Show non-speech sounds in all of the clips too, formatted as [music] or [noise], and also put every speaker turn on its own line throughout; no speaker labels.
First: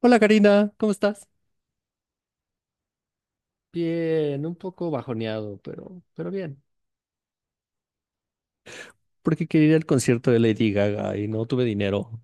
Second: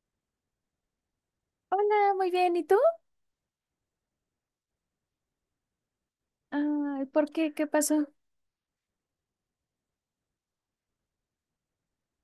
Hola Karina, ¿cómo estás?
Hola, muy bien. ¿Y tú?
Bien, un poco bajoneado, pero bien.
Ay, ¿por qué? ¿Qué pasó?
Porque quería ir al concierto de Lady Gaga y no tuve dinero.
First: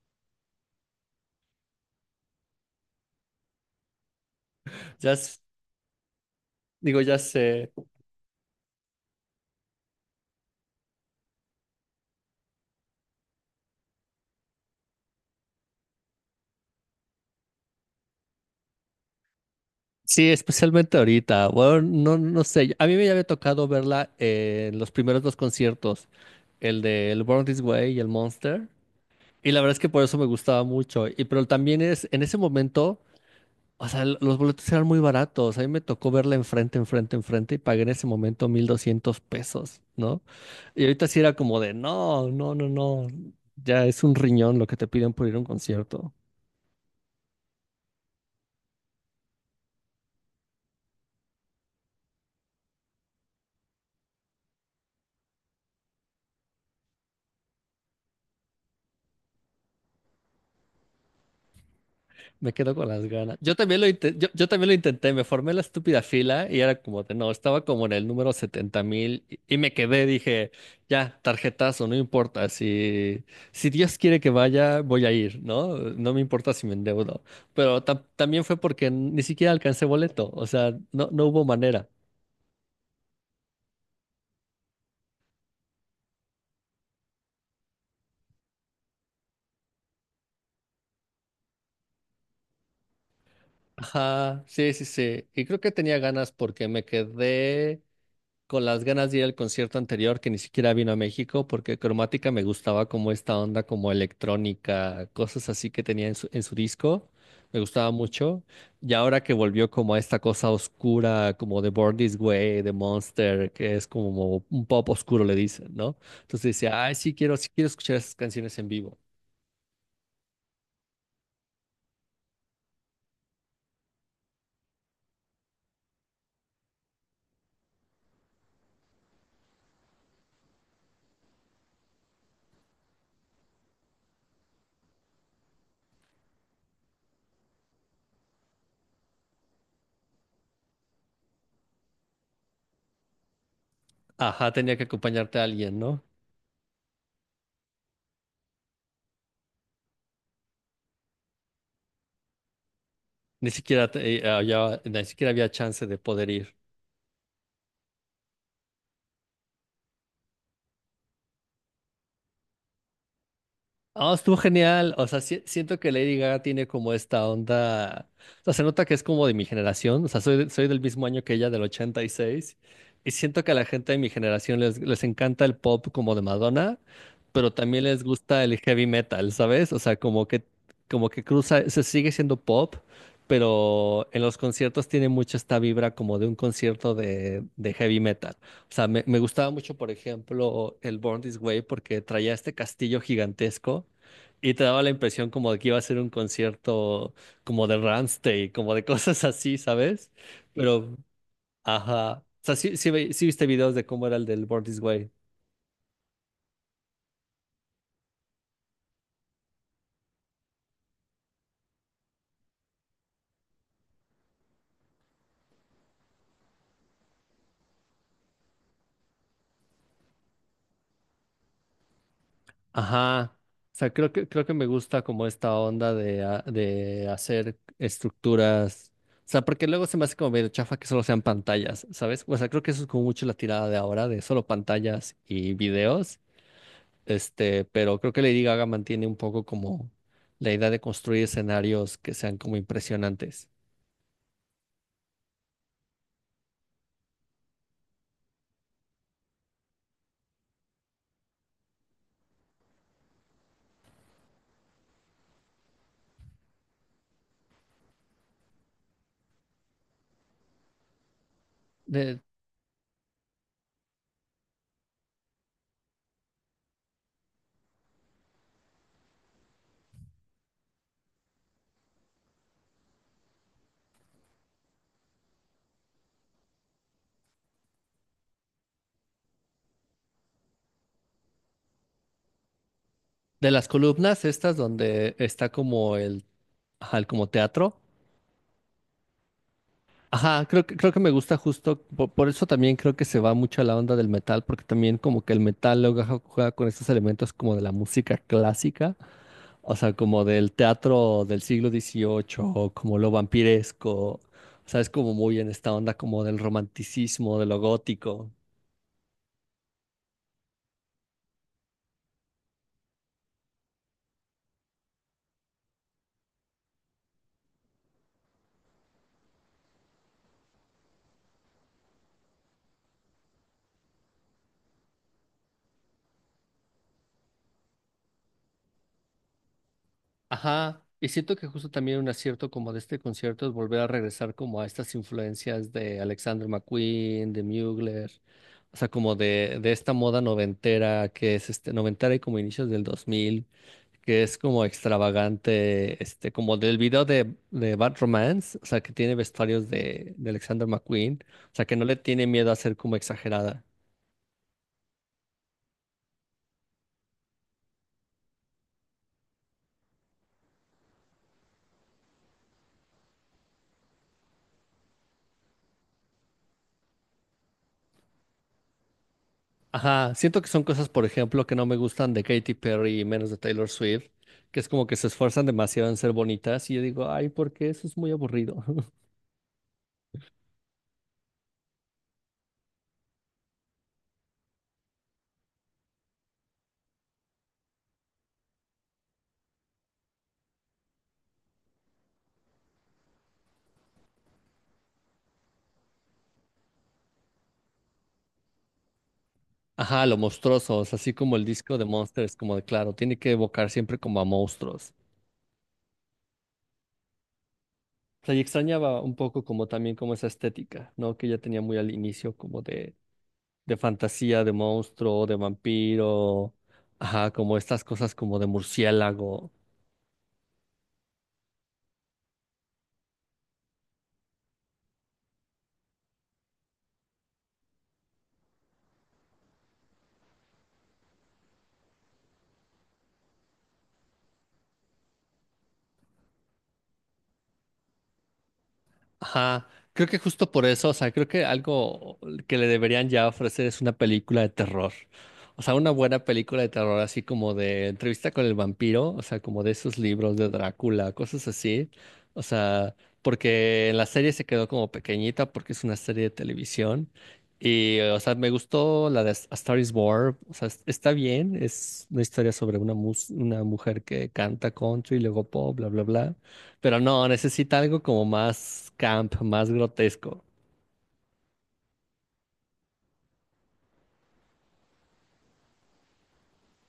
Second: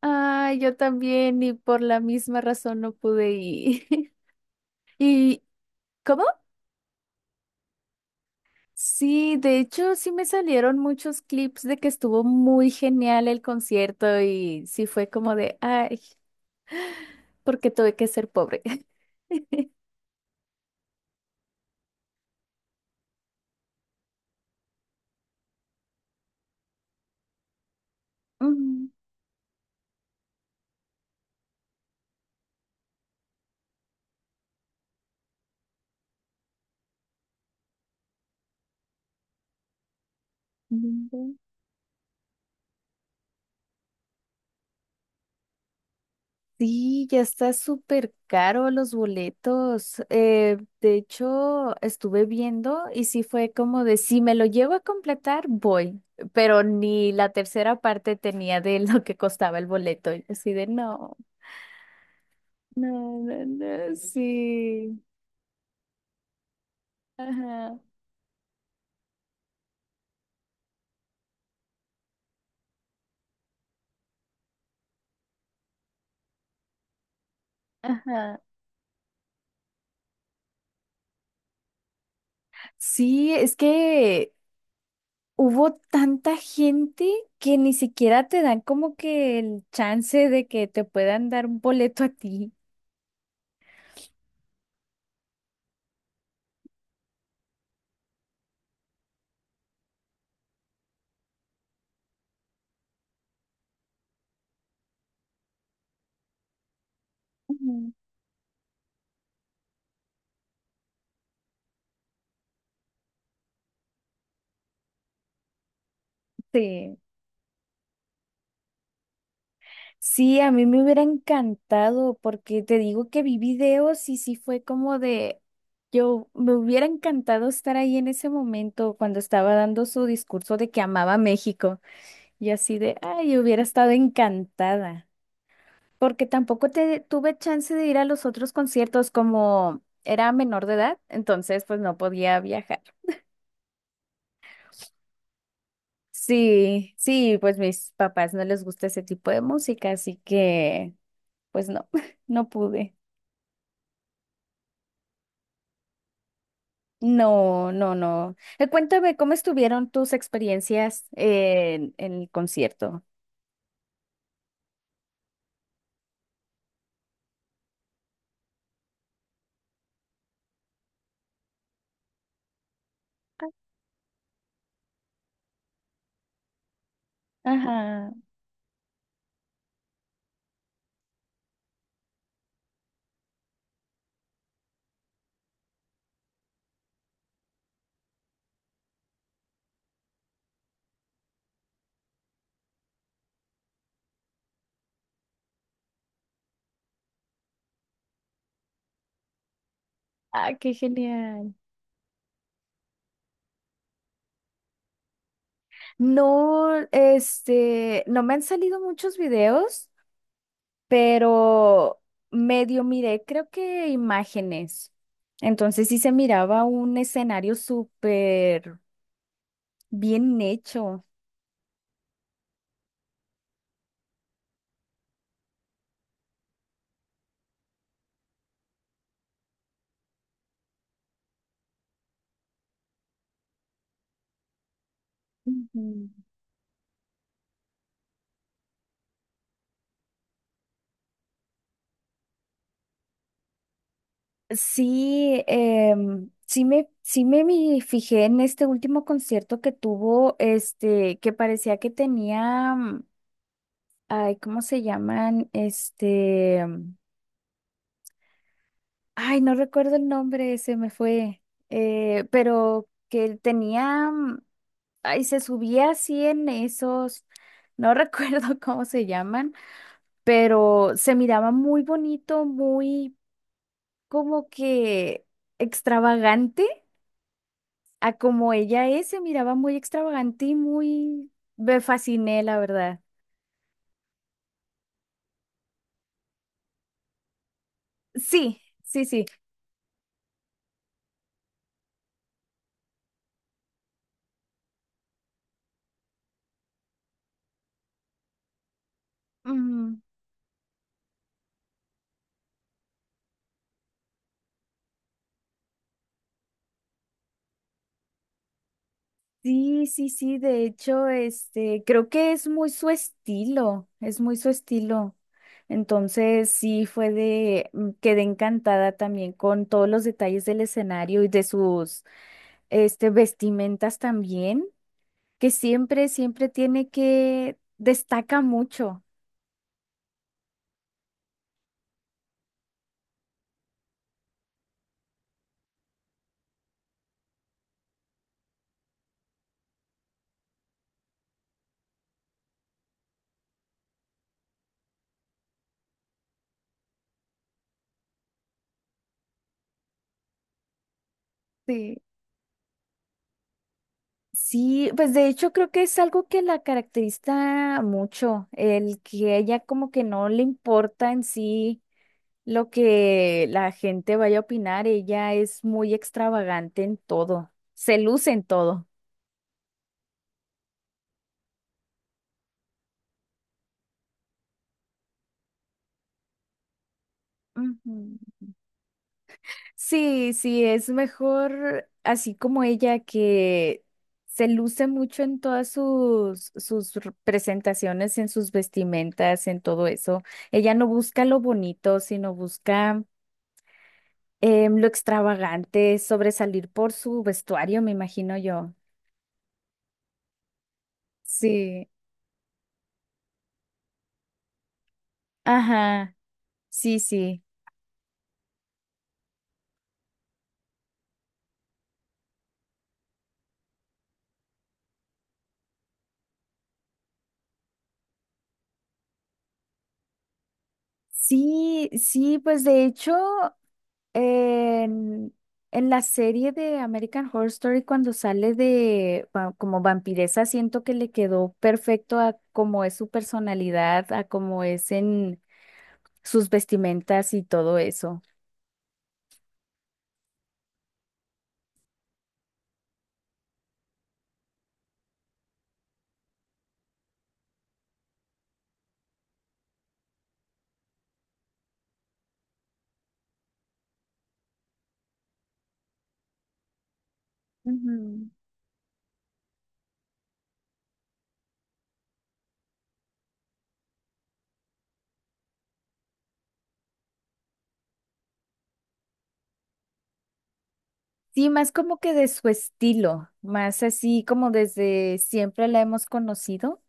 Ay, yo también y por la misma razón no pude ir. [laughs]
Ya,
¿Y cómo?
digo, ya sé.
Sí, de hecho sí me salieron muchos clips de que estuvo muy genial el concierto y sí fue como de, ay, porque tuve que ser pobre. [laughs]
Sí, especialmente ahorita. Bueno, no, no sé. A mí me había tocado verla en los primeros dos conciertos, el de del Born This Way y el Monster. Y la verdad es que por eso me gustaba mucho. Y pero también es en ese momento. O sea, los boletos eran muy baratos. A mí me tocó verla enfrente, enfrente, enfrente y pagué en ese momento 1200 pesos, ¿no? Y ahorita sí
Ujú.
era como de, no, no, no, no. Ya es un riñón lo que te piden por ir a un concierto.
Sí, ya está súper caro los boletos. De hecho, estuve viendo y sí fue como de si me lo llego a completar, voy. Pero ni la tercera parte tenía de [laughs] lo que costaba el boleto. Y así de no,
Me quedo con las
no,
ganas.
no,
Yo también lo
no,
intenté, yo también lo
sí.
intenté, me formé la estúpida fila y era como de, no, estaba
Ajá,
como en el número 70,000 y me quedé, dije, ya, tarjetazo, no importa, si, si Dios quiere que vaya, voy a ir, ¿no? No me importa si me endeudo. Pero
ajá.
también fue porque ni siquiera alcancé boleto, o sea, no, no hubo manera.
Sí, es que hubo tanta gente que ni siquiera te dan como que el chance de que te puedan dar un boleto a ti.
Ajá, sí, sí, sí. Y creo que tenía ganas porque me quedé con las ganas de ir al concierto anterior que ni siquiera vino a México porque Cromática me gustaba como esta onda como electrónica, cosas así que tenía en su disco, me gustaba
Ujú.
mucho. Y ahora que volvió como a esta cosa oscura, como de Born This Way, de Monster, que es como un pop oscuro le dicen, ¿no? Entonces decía, ay,
Sí.
sí quiero escuchar esas canciones en vivo.
Sí, a mí me hubiera encantado porque te digo que vi videos y sí fue como de, yo me hubiera encantado estar ahí en ese momento cuando estaba dando su discurso de que amaba México y así de, ay, hubiera estado encantada porque tampoco te, tuve chance de ir a los otros conciertos como era menor de edad, entonces pues no podía viajar.
Ajá, tenía que acompañarte a alguien, ¿no?
Sí, sí, pues mis papás no les gusta ese tipo de música, así que pues no, [laughs] no pude.
Ni siquiera, ni siquiera había chance de poder ir.
No, no, no. Cuéntame, ¿cómo estuvieron tus experiencias en el concierto?
Ah, estuvo genial. O sea, siento que Lady Gaga tiene como esta onda. O sea, se nota que es como de mi generación. O sea, soy, soy del mismo año que ella, del 86. Y siento que a la gente de mi generación les encanta el pop como de Madonna, pero también les
Ajá.
gusta el heavy metal, ¿sabes? O sea, como que cruza, se sigue siendo pop, pero en los conciertos tiene mucho esta vibra como de un concierto de heavy metal. O sea, me gustaba mucho, por ejemplo, el Born This Way porque traía este castillo gigantesco y te daba la impresión como de que iba a ser un concierto como de Rammstein, como de [laughs] cosas así, ¿sabes?
Ah, qué
Pero,
genial.
ajá. O sea, sí, sí, sí viste videos de cómo era el del Born This Way.
No, no me han salido muchos videos, pero medio miré, creo que imágenes. Entonces sí se miraba un escenario súper bien hecho.
Ajá. O sea, creo que me gusta como esta onda de, de hacer estructuras. O sea, porque luego se me hace como medio chafa que solo sean pantallas, ¿sabes? O sea, creo que eso es como mucho la tirada de ahora, de solo pantallas y
Ujú.
videos. Este, pero creo que Lady Gaga mantiene un poco como la idea de construir escenarios que sean como impresionantes.
Sí, fijé en este último concierto que tuvo, este, que parecía que tenía, ay, ¿cómo se llaman? Ay, no recuerdo el nombre, se me fue,
De,
pero que tenía, ay, se subía así en esos, no [laughs] recuerdo cómo se llaman, pero se miraba muy bonito, muy como que extravagante. A como ella es, se miraba muy extravagante y muy... Me fasciné, la verdad.
de las columnas estas donde está como el, ajá, el como teatro.
Sí, sí, sí.
Ajá, creo que me gusta justo, por eso también creo que se va mucho a la onda del metal, porque también como que el metal luego juega con estos elementos como de la música clásica, o sea,
Mm,
como del teatro del siglo XVIII, o como lo vampiresco, o sea, es como muy en esta onda como del romanticismo, de lo gótico.
sí, sí, sí. De hecho, este, creo que es muy su estilo. Es muy su estilo. Entonces, sí, fue de... quedé encantada también con todos los detalles del escenario y de sus, este, vestimentas también, que siempre, siempre tiene que... Destaca mucho.
Ajá, y siento que justo también un acierto como de este concierto es volver a regresar como a estas influencias de Alexander McQueen, de Mugler, o sea, como de esta moda noventera que es este noventera y como inicios del 2000, que es como extravagante, este, como del video de Bad Romance, o sea, que tiene vestuarios de Alexander McQueen, o sea, que no le
Sí.
tiene miedo a ser como exagerada.
Sí, pues de hecho creo que es algo que la caracteriza mucho, el que ella como que no le importa en sí lo que la gente vaya a opinar, ella es muy extravagante en todo, se luce en todo.
Ajá, siento que son cosas, por ejemplo, que no me gustan de Katy Perry y menos de Taylor Swift, que es como que se esfuerzan demasiado en ser bonitas y yo digo, ay, ¿por qué? Eso
Ujú.
es muy aburrido. [laughs]
Sí, sí, es mejor así como ella que se luce mucho en todas presentaciones, en sus vestimentas, en todo eso. Ella no busca lo bonito, sino busca lo extravagante, sobresalir por su vestuario, me imagino yo.
Ajá, lo monstruosos, así como el disco de
Sí,
Monsters, como de claro, tiene que evocar siempre como a monstruos.
ajá, sí, sí.
O sea, y extrañaba un poco como también como esa estética, ¿no? Que ya tenía muy al inicio como de fantasía, de monstruo, de vampiro, ajá, como estas cosas como de murciélago.
Sí, sí, pues de hecho, en, en la serie de American Horror Story, cuando como vampiresa, siento que le quedó perfecto a cómo es su personalidad, a cómo es en sus vestimentas y todo eso.
Ajá, creo que justo por eso, o sea, creo que algo que le deberían ya ofrecer es una película de terror. O sea, una buena película de terror, así como de entrevista con el vampiro, o sea, como de esos libros de Drácula, cosas así. O sea, porque en la serie se quedó como pequeñita porque es una serie de televisión. Y, o
Ujú.
sea, me gustó la de A Star is Born, o sea, está bien, es una historia sobre una, una mujer que canta country, luego pop, bla, bla, bla. Pero no, necesita algo como más camp, más grotesco.
Sí, más como que de su estilo, más así como desde siempre la hemos conocido,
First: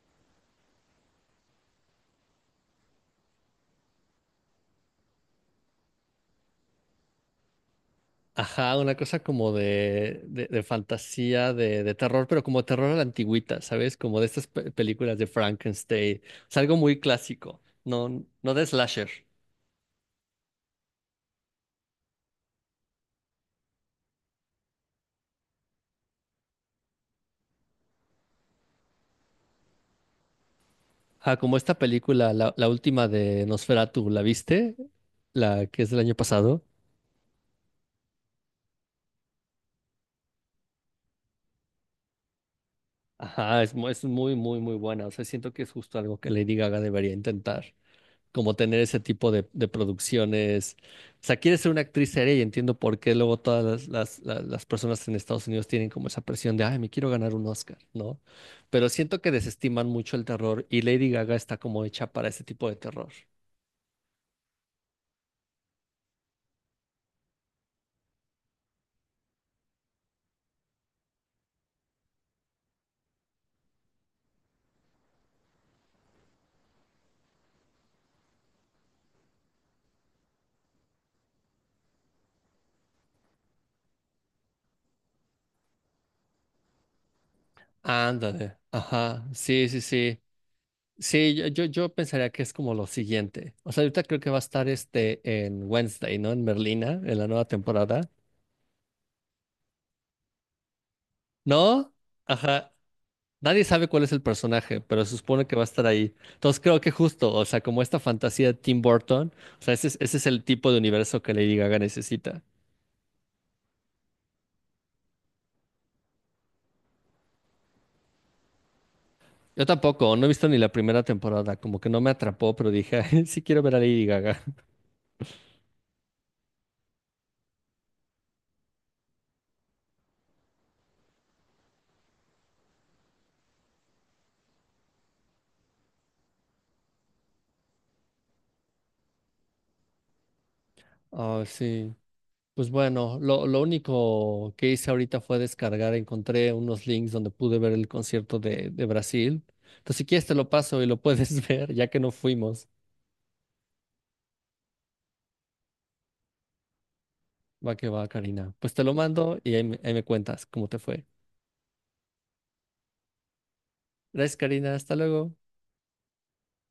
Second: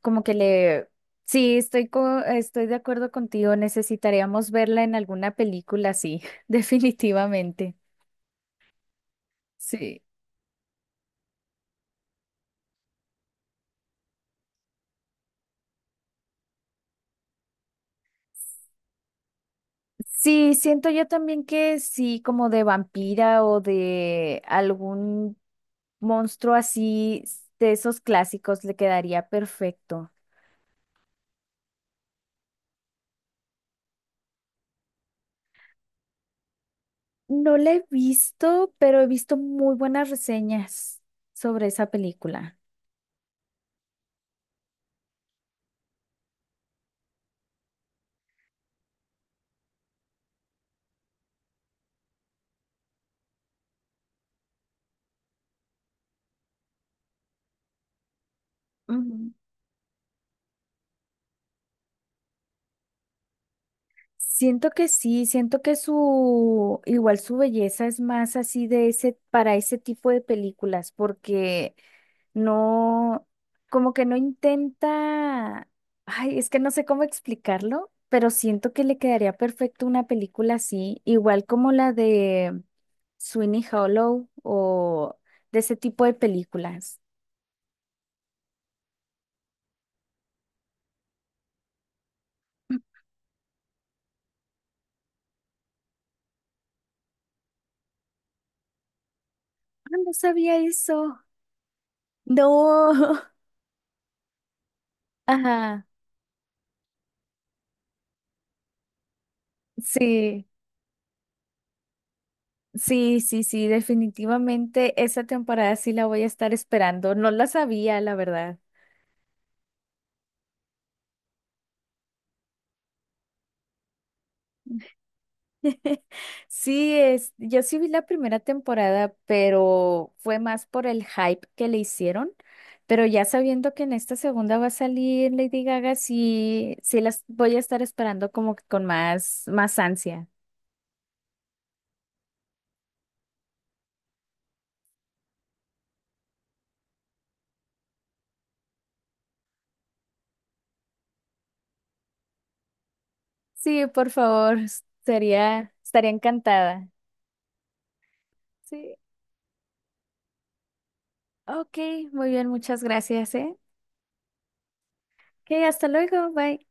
como que le, sí, estoy de acuerdo contigo, necesitaríamos verla en alguna película, sí, [laughs] definitivamente.
Ajá, una cosa como
Sí.
de fantasía, de terror, pero como terror a la antigüita, ¿sabes? Como de estas películas de Frankenstein. Es algo muy clásico, no, no de slasher.
Sí, siento yo también que sí, como de vampira o de algún monstruo así, de esos clásicos, le quedaría perfecto.
Ajá, como esta película, la última de Nosferatu, ¿la viste? La que es del año pasado.
No la he visto, pero he visto muy buenas reseñas sobre esa película.
Ajá, es, es muy, muy, muy buena. O sea, siento que es justo algo que Lady Gaga debería intentar, como tener ese tipo de producciones. O sea, quieres ser una actriz seria y entiendo por qué luego todas las personas en Estados Unidos tienen como esa presión de, ay, me quiero ganar un Oscar, ¿no? Pero siento que
Ujú.
desestiman mucho el terror y Lady Gaga está como hecha para ese tipo de terror.
Siento que sí, siento que su, igual su belleza es más así de ese, para ese tipo de películas, porque no, como que no intenta, ay, es que no sé cómo explicarlo, pero siento que le quedaría perfecto una película así, igual como la de Sweeney Hollow o de ese tipo de películas.
Ándale, ajá, sí, sí, sí. Sí, yo pensaría que es como lo siguiente. O sea, ahorita creo que va a estar este en Wednesday, ¿no? En Merlina, en la nueva temporada.
Ah, no sabía eso.
¿No? Ajá,
No. [laughs]
nadie sabe cuál es el personaje, pero se supone que va a estar
Ajá.
ahí. Entonces creo que justo, o sea, como esta fantasía de Tim Burton, o sea, ese es el
Sí,
tipo de universo que Lady Gaga necesita.
sí, sí, sí. Definitivamente esa temporada sí la voy a estar esperando. No la sabía, la verdad.
Yo tampoco, no he visto ni la primera temporada, como que no me atrapó, pero dije, [laughs] "Ay, sí quiero ver a Lady Gaga".
[laughs] Sí, es, yo sí vi la primera temporada, pero fue más por el hype que le hicieron. Pero ya sabiendo que en esta segunda va a salir Lady Gaga, sí, sí las voy a estar esperando como que con más, más ansia.
Ah, sí. Pues bueno, lo único que hice ahorita fue descargar, encontré unos links donde pude ver el concierto de Brasil. Entonces, si quieres te lo paso y lo puedes [laughs] ver, ya que no fuimos.
Sí, por favor, sería, estaría encantada.
Va que va, Karina. Pues te lo
Sí.
mando y ahí me cuentas cómo te fue.
Ok, muy bien, muchas gracias, ¿eh?
Gracias, Karina. Hasta luego.
Ok, hasta luego, bye.